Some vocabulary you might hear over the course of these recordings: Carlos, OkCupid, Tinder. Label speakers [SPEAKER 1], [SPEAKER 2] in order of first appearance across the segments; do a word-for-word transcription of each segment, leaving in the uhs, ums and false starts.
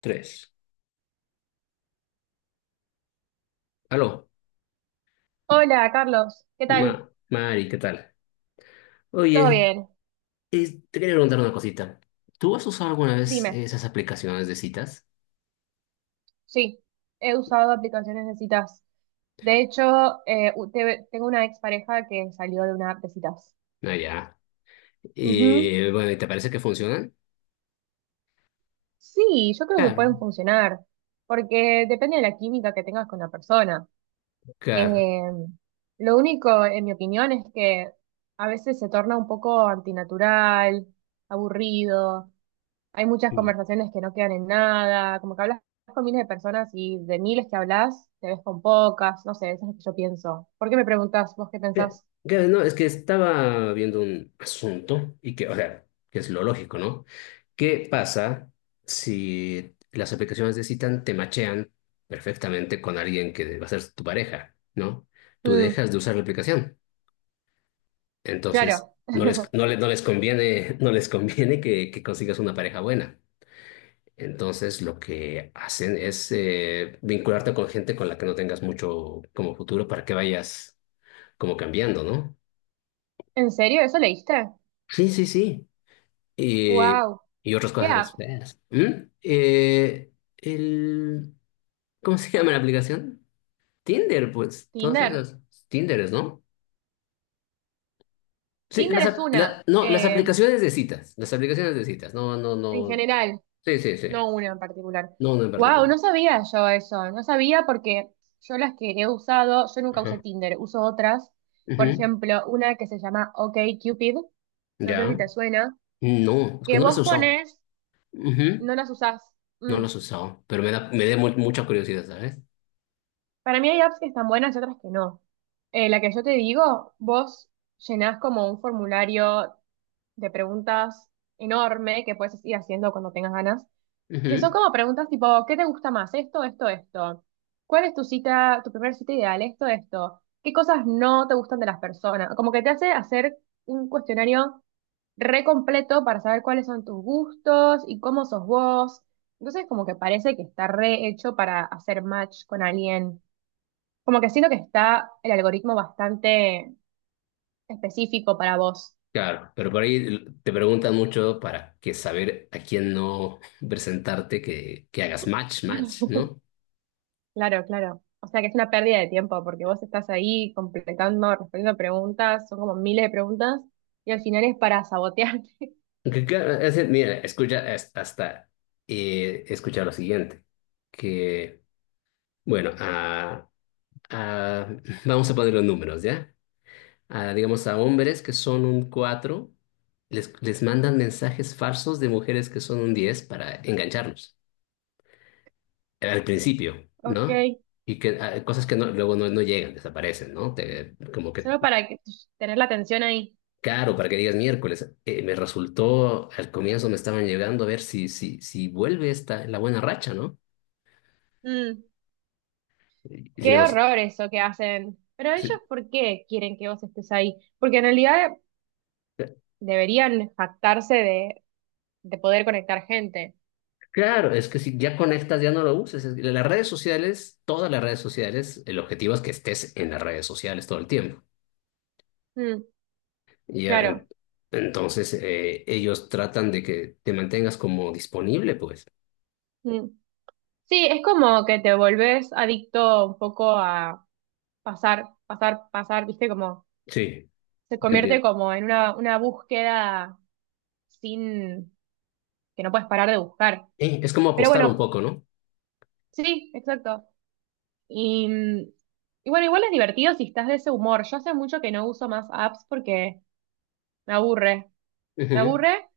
[SPEAKER 1] Tres. Aló,
[SPEAKER 2] Hola, Carlos, ¿qué tal?
[SPEAKER 1] Ma- Mari, ¿qué tal?
[SPEAKER 2] ¿Todo
[SPEAKER 1] Oye,
[SPEAKER 2] bien?
[SPEAKER 1] eh, te quería preguntar una cosita. ¿Tú has usado alguna vez
[SPEAKER 2] Dime,
[SPEAKER 1] esas aplicaciones de citas?
[SPEAKER 2] sí, he usado aplicaciones de citas. De hecho, eh, u- te- tengo una expareja que salió de una app de citas.
[SPEAKER 1] Ah, ya.
[SPEAKER 2] Ujú.
[SPEAKER 1] Eh, bueno, ¿y te parece que funcionan?
[SPEAKER 2] Sí, yo creo que
[SPEAKER 1] Claro,
[SPEAKER 2] pueden funcionar, porque depende de la química que tengas con la persona.
[SPEAKER 1] claro.
[SPEAKER 2] Eh, lo único, en mi opinión, es que a veces se torna un poco antinatural, aburrido. Hay muchas
[SPEAKER 1] Mm.
[SPEAKER 2] conversaciones que no quedan en nada, como que hablas con miles de personas y de miles que hablas, te ves con pocas, no sé, eso es lo que yo pienso. ¿Por qué me preguntás vos qué
[SPEAKER 1] Cla-
[SPEAKER 2] pensás?
[SPEAKER 1] Claro, no, es que estaba viendo un asunto y que, o sea, que es lo lógico, ¿no? ¿Qué pasa si las aplicaciones de citas te machean perfectamente con alguien que va a ser tu pareja, ¿no? Tú
[SPEAKER 2] Mm,
[SPEAKER 1] dejas de usar la aplicación. Entonces,
[SPEAKER 2] claro,
[SPEAKER 1] no les, no le- no les conviene, no les conviene que, que consigas una pareja buena. Entonces, lo que hacen es eh, vincularte con gente con la que no tengas mucho como futuro para que vayas como cambiando, ¿no?
[SPEAKER 2] ¿en serio? ¿Eso leíste?
[SPEAKER 1] Sí, sí, sí. Y,
[SPEAKER 2] Wow,
[SPEAKER 1] y otras
[SPEAKER 2] ¿qué
[SPEAKER 1] cosas más
[SPEAKER 2] app?
[SPEAKER 1] feas. ¿Mm? Eh, el, ¿cómo se llama la aplicación? Tinder, pues, todas
[SPEAKER 2] Tinder.
[SPEAKER 1] esas. Tinderes, ¿no? Sí,
[SPEAKER 2] Tinder
[SPEAKER 1] las,
[SPEAKER 2] es
[SPEAKER 1] ap-
[SPEAKER 2] una,
[SPEAKER 1] la- no, las
[SPEAKER 2] eh,
[SPEAKER 1] aplicaciones de citas. Las aplicaciones de citas. No, no,
[SPEAKER 2] en
[SPEAKER 1] no.
[SPEAKER 2] general.
[SPEAKER 1] Sí, sí, sí.
[SPEAKER 2] No una en particular.
[SPEAKER 1] No, no en
[SPEAKER 2] Wow,
[SPEAKER 1] particular.
[SPEAKER 2] no sabía yo eso, no sabía porque yo las que he usado, yo nunca usé
[SPEAKER 1] Ajá.
[SPEAKER 2] Tinder, uso otras. Por
[SPEAKER 1] Ujú.
[SPEAKER 2] ejemplo, una que se llama OkCupid, no sé si
[SPEAKER 1] Ya.
[SPEAKER 2] te suena,
[SPEAKER 1] No, es que
[SPEAKER 2] que
[SPEAKER 1] no las
[SPEAKER 2] vos
[SPEAKER 1] he usado.
[SPEAKER 2] pones,
[SPEAKER 1] Ujú.
[SPEAKER 2] no las usás.
[SPEAKER 1] No
[SPEAKER 2] Mm.
[SPEAKER 1] las he usado, pero me da, me da mu- mucha curiosidad, ¿sabes?
[SPEAKER 2] Para mí hay apps que están buenas y otras que no. Eh, la que yo te digo, vos llenás como un formulario de preguntas enorme que puedes ir haciendo cuando tengas ganas. Que son
[SPEAKER 1] Ujú.
[SPEAKER 2] como preguntas tipo, ¿qué te gusta más? Esto, esto, esto. ¿Cuál es tu cita, tu primer cita ideal? Esto, esto. ¿Qué cosas no te gustan de las personas? Como que te hace hacer un cuestionario re completo para saber cuáles son tus gustos y cómo sos vos. Entonces, como que parece que está re hecho para hacer match con alguien. Como que siento que está el algoritmo bastante específico para vos.
[SPEAKER 1] Claro, pero por ahí te preguntan mucho para que saber a quién no presentarte, que, que hagas match, match, ¿no?
[SPEAKER 2] Claro, claro. O sea que es una pérdida de tiempo porque vos estás ahí completando, respondiendo preguntas, son como miles de preguntas y al final es para sabotearte.
[SPEAKER 1] Que claro, es decir, mira, escucha es- hasta eh, escuchar lo siguiente, que, bueno, ah, ah, vamos a poner los números, ¿ya? A, digamos, a hombres que son un cuatro les, les mandan mensajes falsos de mujeres que son un diez para engancharlos. eh, Al principio,
[SPEAKER 2] Ok,
[SPEAKER 1] ¿no? Y que ah, cosas que no- luego no, no llegan, desaparecen, ¿no? Te- como que,
[SPEAKER 2] solo para que- tener la atención ahí.
[SPEAKER 1] claro, para que digas miércoles, eh, me resultó, al comienzo me estaban llegando a ver si, si, si vuelve esta, la buena racha, ¿no?
[SPEAKER 2] Mm,
[SPEAKER 1] Y, y yo
[SPEAKER 2] qué
[SPEAKER 1] no sé,
[SPEAKER 2] horror eso que hacen. Pero ellos,
[SPEAKER 1] sí,
[SPEAKER 2] ¿por qué quieren que vos estés ahí? Porque en realidad
[SPEAKER 1] eh,
[SPEAKER 2] deberían jactarse de, de poder conectar gente.
[SPEAKER 1] Claro, es que si ya conectas, ya no lo uses. Es que las redes sociales, todas las redes sociales, el objetivo es que estés en las redes sociales todo el tiempo.
[SPEAKER 2] Mm,
[SPEAKER 1] Y ya, en-
[SPEAKER 2] claro.
[SPEAKER 1] entonces eh, ellos tratan de que te mantengas como disponible, pues.
[SPEAKER 2] Mm. Sí, es como que te volvés adicto un poco a pasar, pasar, pasar, viste, como
[SPEAKER 1] Sí,
[SPEAKER 2] se
[SPEAKER 1] te
[SPEAKER 2] convierte
[SPEAKER 1] entiendo.
[SPEAKER 2] como en una, una búsqueda sin que no puedes parar de buscar.
[SPEAKER 1] Eh, es como
[SPEAKER 2] Pero
[SPEAKER 1] apostar un
[SPEAKER 2] bueno,
[SPEAKER 1] poco, ¿no?
[SPEAKER 2] sí, exacto. Y, y bueno, igual es divertido si estás de ese humor. Yo hace mucho que no uso más apps porque me aburre, me
[SPEAKER 1] Ujú,
[SPEAKER 2] aburre,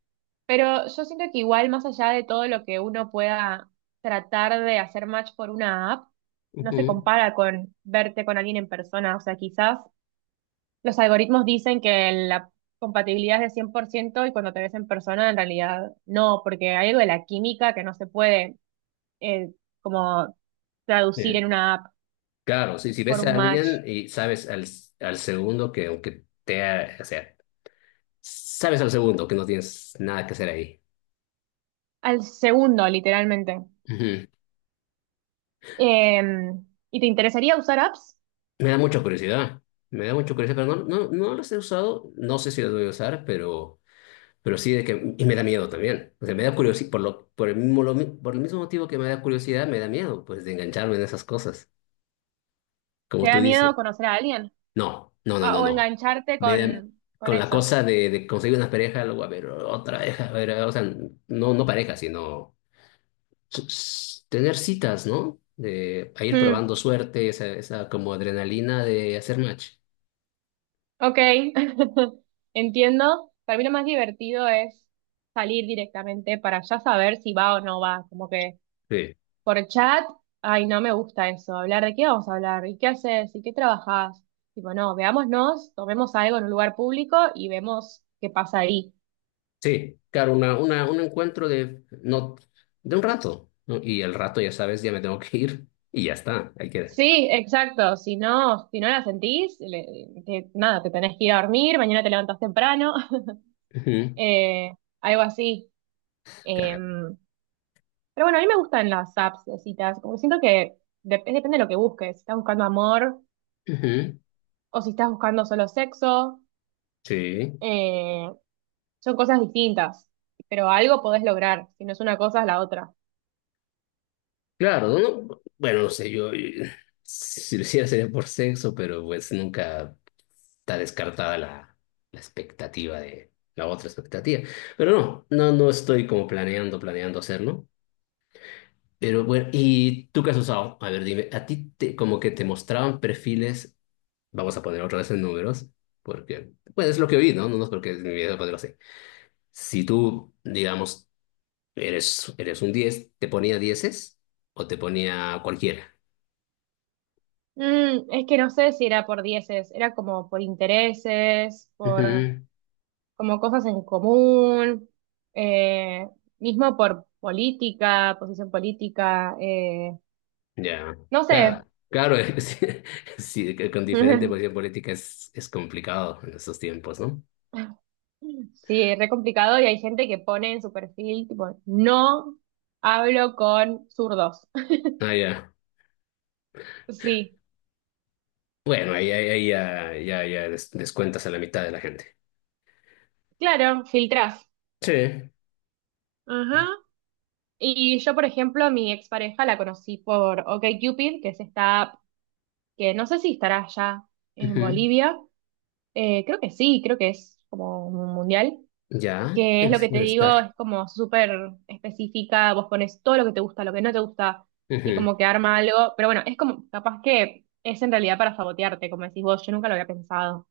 [SPEAKER 2] pero yo siento que igual más allá de todo lo que uno pueda tratar de hacer match por una app, no se
[SPEAKER 1] ujú.
[SPEAKER 2] compara con verte con alguien en persona. O sea, quizás los algoritmos dicen que la compatibilidad es de cien por ciento y cuando te ves en persona en realidad no, porque hay algo de la química que no se puede eh, como traducir
[SPEAKER 1] Sí.
[SPEAKER 2] en una app
[SPEAKER 1] Claro, sí, si
[SPEAKER 2] por
[SPEAKER 1] ves
[SPEAKER 2] un
[SPEAKER 1] a
[SPEAKER 2] match
[SPEAKER 1] alguien y sabes al, al segundo que aunque te, ha- o sea, sabes al segundo que no tienes nada que hacer ahí.
[SPEAKER 2] al segundo, literalmente.
[SPEAKER 1] Ujú.
[SPEAKER 2] Eh, ¿y te interesaría usar apps?
[SPEAKER 1] Me da mucha curiosidad, me da mucha curiosidad, pero no, no, no los he usado, no sé si los voy a usar, pero Pero sí, de que, y me da miedo también. O sea, me da curiosidad, por lo, por el mismo, lo mi- por el mismo motivo que me da curiosidad, me da miedo, pues, de engancharme en esas cosas.
[SPEAKER 2] ¿Te
[SPEAKER 1] Como tú
[SPEAKER 2] da
[SPEAKER 1] dices,
[SPEAKER 2] miedo conocer a alguien?
[SPEAKER 1] no, no, no,
[SPEAKER 2] Ah,
[SPEAKER 1] no,
[SPEAKER 2] o
[SPEAKER 1] no.
[SPEAKER 2] engancharte
[SPEAKER 1] Me da-
[SPEAKER 2] con, con
[SPEAKER 1] con la
[SPEAKER 2] eso.
[SPEAKER 1] cosa de, de conseguir una pareja, luego a ver otra pareja, a ver, o sea, no, no pareja, sino s- s- tener citas, ¿no? De a ir
[SPEAKER 2] Hmm,
[SPEAKER 1] probando suerte, esa, esa como adrenalina de hacer match.
[SPEAKER 2] ok, entiendo. Para mí lo más divertido es salir directamente para ya saber si va o no va, como que Por chat, ay, no me gusta eso. Hablar de qué vamos a hablar, y qué haces, y qué trabajas. Tipo, no, veámonos, tomemos algo en un lugar público y vemos qué pasa ahí.
[SPEAKER 1] Sí, claro, una, una, un encuentro de, no, de un rato, ¿no? Y el rato, ya sabes, ya me tengo que ir y ya está, ahí queda.
[SPEAKER 2] Sí, exacto. Si no, si no la sentís, le- te- nada, te tenés que ir a dormir, mañana te levantás temprano,
[SPEAKER 1] Ujú,
[SPEAKER 2] eh, algo así.
[SPEAKER 1] claro.
[SPEAKER 2] Em, pero bueno, a mí me gustan las apps de citas, como que siento que dep- depende de lo que busques. Si estás buscando amor
[SPEAKER 1] Ujú,
[SPEAKER 2] o si estás buscando solo sexo.
[SPEAKER 1] sí,
[SPEAKER 2] eh, Son cosas distintas, pero algo podés lograr, si no es una cosa es la otra.
[SPEAKER 1] claro, ¿no? Bueno, no sé, yo eh, si lo hiciera sería por sexo, pero pues nunca está descartada la, la expectativa de la otra expectativa. Pero no, no, no estoy como planeando, planeando hacerlo. Pero bueno, ¿y tú qué has usado? A ver, dime, ¿a ti te- como que te mostraban perfiles? Vamos a poner otra vez en números, porque, bueno, es lo que vi, ¿no? No, no es porque mi vida ponerlo así. Si tú, digamos, eres, eres un diez, ¿te ponía dieces o te ponía cualquiera?
[SPEAKER 2] Mm, es que no sé si era por dieces, era como por intereses, por
[SPEAKER 1] Ujú.
[SPEAKER 2] como cosas en común, eh, mismo por política, posición política, eh,
[SPEAKER 1] Ya,
[SPEAKER 2] no sé.
[SPEAKER 1] claro, claro, es- sí, que con diferente posición política es, es complicado en estos tiempos, ¿no?
[SPEAKER 2] Sí, es re complicado y hay gente que pone en su perfil, tipo, no hablo con zurdos.
[SPEAKER 1] Ah, ya.
[SPEAKER 2] Sí,
[SPEAKER 1] Bueno, ahí, ahí, ahí ya, ya, ya des- descuentas a la mitad de la gente.
[SPEAKER 2] claro, filtrás.
[SPEAKER 1] Sí.
[SPEAKER 2] Ajá. Y yo, por ejemplo, a mi expareja la conocí por OkCupid, que es esta app que no sé si estará ya en
[SPEAKER 1] Ujú.
[SPEAKER 2] Bolivia. Eh, creo que sí, creo que es como un mundial.
[SPEAKER 1] Ya,
[SPEAKER 2] Que es lo
[SPEAKER 1] debes
[SPEAKER 2] que te
[SPEAKER 1] debe
[SPEAKER 2] digo,
[SPEAKER 1] estar.
[SPEAKER 2] es como súper específica. Vos pones todo lo que te gusta, lo que no te gusta, y
[SPEAKER 1] Ujú.
[SPEAKER 2] como que arma algo. Pero bueno, es como, capaz que es en realidad para sabotearte, como decís vos, yo nunca lo había pensado.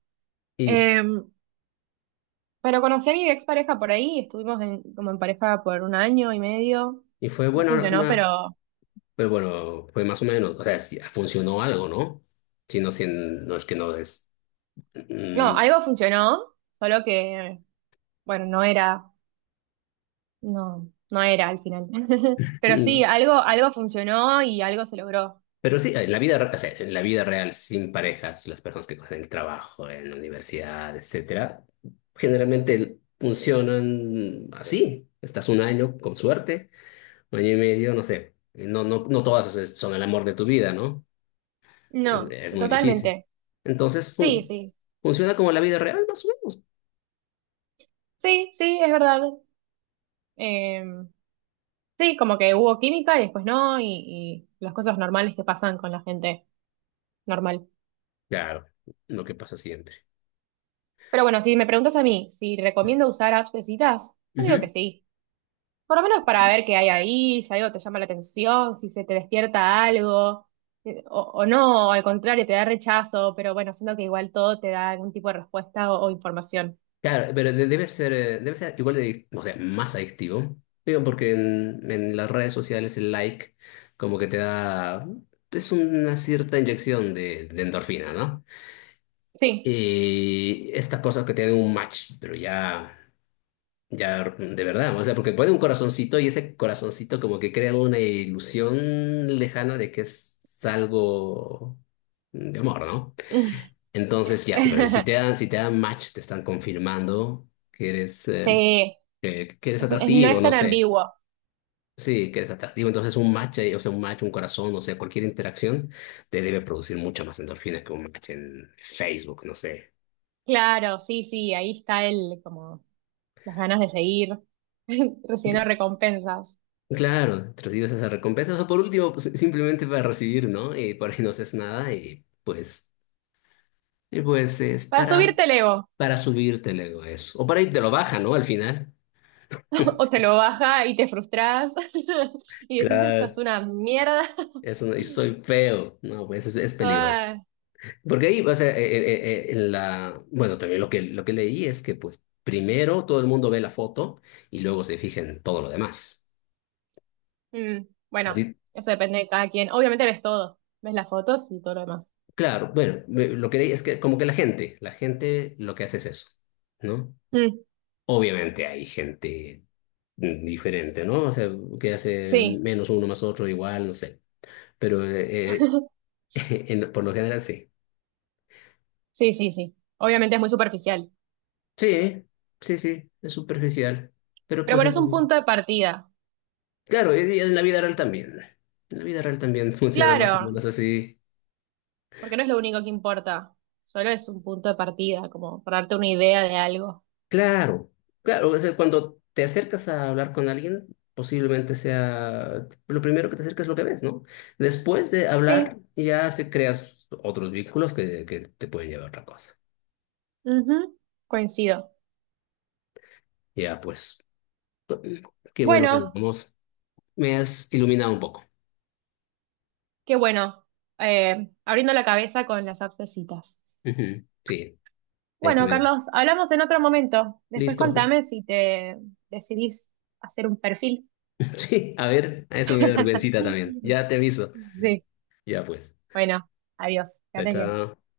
[SPEAKER 1] Y,
[SPEAKER 2] Eh, pero conocí a mi expareja por ahí, estuvimos en- como en pareja por un año y medio.
[SPEAKER 1] y fue
[SPEAKER 2] No
[SPEAKER 1] buena,
[SPEAKER 2] funcionó,
[SPEAKER 1] una,
[SPEAKER 2] pero.
[SPEAKER 1] pero bueno, fue más o menos, o sea, sí, funcionó algo, ¿no? Si no, si no es que no es.
[SPEAKER 2] No,
[SPEAKER 1] Mm,
[SPEAKER 2] algo funcionó, solo que, bueno, no era, no, no era al final. Pero sí,
[SPEAKER 1] mm.
[SPEAKER 2] algo, algo funcionó y algo se logró.
[SPEAKER 1] Pero sí, en la vida, re- o sea, en la vida real, sin parejas, las personas que hacen el trabajo, en la universidad, etcétera, generalmente funcionan así. Estás un año, con suerte, un año y medio, no sé. No, no, no todas es- son el amor de tu vida, ¿no? Es,
[SPEAKER 2] No,
[SPEAKER 1] es muy difícil.
[SPEAKER 2] totalmente.
[SPEAKER 1] Entonces,
[SPEAKER 2] Sí,
[SPEAKER 1] fun-
[SPEAKER 2] sí,
[SPEAKER 1] funciona como la vida real, más o menos.
[SPEAKER 2] sí, sí, es verdad. Eh, sí, como que hubo química y después no, y, y las cosas normales que pasan con la gente normal.
[SPEAKER 1] Claro, lo que pasa siempre.
[SPEAKER 2] Pero bueno, si me preguntas a mí si recomiendo usar apps de citas, yo digo
[SPEAKER 1] Ujú.
[SPEAKER 2] que sí. Por lo menos para ver qué hay ahí, si algo te llama la atención, si se te despierta algo, eh, o, o no, o al contrario, te da rechazo, pero bueno, siento que igual todo te da algún tipo de respuesta o, o información.
[SPEAKER 1] Claro, pero de- debe ser, eh, debe ser igual de, adic- o sea, más adictivo. Digo, porque en, en las redes sociales el like como que te da, es una cierta inyección de, de endorfina, ¿no?
[SPEAKER 2] Sí.
[SPEAKER 1] Y esta cosa que te da un match, pero ya, ya de verdad, o sea, porque pone un corazoncito y ese corazoncito como que crea una ilusión lejana de que es algo de amor, ¿no? Entonces, ya, sí, pero si te dan, si te dan match, te están confirmando que eres eh,
[SPEAKER 2] Sí,
[SPEAKER 1] que, que eres
[SPEAKER 2] es- es- no
[SPEAKER 1] atractivo,
[SPEAKER 2] es
[SPEAKER 1] no
[SPEAKER 2] tan
[SPEAKER 1] sé.
[SPEAKER 2] ambiguo.
[SPEAKER 1] Sí, que eres atractivo, entonces un match, eh, o sea, un match, un corazón, o sea, cualquier interacción te debe producir mucha más endorfina que un match en Facebook, no sé.
[SPEAKER 2] Claro, sí, sí, ahí está el, como, las ganas de seguir recibiendo
[SPEAKER 1] G-
[SPEAKER 2] recompensas.
[SPEAKER 1] Claro, te recibes esa recompensa, o sea, por último, pues, simplemente para recibir, ¿no? Y por ahí no haces nada y pues, y pues, es
[SPEAKER 2] Para
[SPEAKER 1] para,
[SPEAKER 2] subirte el ego,
[SPEAKER 1] para subirte el ego eso. O para ahí te lo baja, ¿no? Al final.
[SPEAKER 2] o te lo baja y te frustras, y decís, esto es
[SPEAKER 1] Claro,
[SPEAKER 2] una mierda.
[SPEAKER 1] eso no, y soy feo, no, pues es es peligroso.
[SPEAKER 2] Ah.
[SPEAKER 1] Porque ahí, o sea, eh, eh, eh, eh, en la, bueno, también lo que, lo que leí es que, pues, primero todo el mundo ve la foto y luego se fija en todo lo demás.
[SPEAKER 2] Mm,
[SPEAKER 1] A ti-
[SPEAKER 2] bueno, eso depende de cada quien. Obviamente ves todo, ves las fotos y todo lo demás.
[SPEAKER 1] claro, bueno, me- lo que leí es que como que la gente, la gente lo que hace es eso, ¿no?
[SPEAKER 2] Mm,
[SPEAKER 1] Obviamente hay gente mm, diferente, ¿no? O sea, que hace
[SPEAKER 2] sí,
[SPEAKER 1] menos uno más otro igual, no sé. Pero eh, eh, en- por lo general sí.
[SPEAKER 2] sí, sí, sí. Obviamente es muy superficial.
[SPEAKER 1] Sí, sí, sí, es superficial. Pero
[SPEAKER 2] Pero
[SPEAKER 1] pues
[SPEAKER 2] bueno,
[SPEAKER 1] es
[SPEAKER 2] es
[SPEAKER 1] eso.
[SPEAKER 2] un
[SPEAKER 1] Sí.
[SPEAKER 2] punto de partida.
[SPEAKER 1] Claro, y y en la vida real también. En la vida real también funciona más o
[SPEAKER 2] Claro,
[SPEAKER 1] menos así.
[SPEAKER 2] porque no es lo único que importa. Solo es un punto de partida, como para darte una idea de algo.
[SPEAKER 1] Claro, claro, o sea, cuando te acercas a hablar con alguien, posiblemente sea lo primero que te acercas lo que ves, ¿no? Después de
[SPEAKER 2] Sí,
[SPEAKER 1] hablar, ya se creas otros vínculos que, que te pueden llevar a otra cosa.
[SPEAKER 2] ujú, coincido.
[SPEAKER 1] Ya, pues, qué bueno que
[SPEAKER 2] Bueno,
[SPEAKER 1] hablamos. Me has iluminado un poco.
[SPEAKER 2] qué bueno. Eh, abriendo la cabeza con las abscesitas.
[SPEAKER 1] Ujú, sí, hay que
[SPEAKER 2] Bueno,
[SPEAKER 1] ver.
[SPEAKER 2] Carlos, hablamos en otro momento. Después
[SPEAKER 1] Listo.
[SPEAKER 2] contame si te decidís hacer un perfil.
[SPEAKER 1] Sí, a ver, a eso me da vergüencita también. Ya te aviso.
[SPEAKER 2] Sí,
[SPEAKER 1] Ya, pues.
[SPEAKER 2] bueno, adiós, que
[SPEAKER 1] Chao,
[SPEAKER 2] andes bien.
[SPEAKER 1] chao.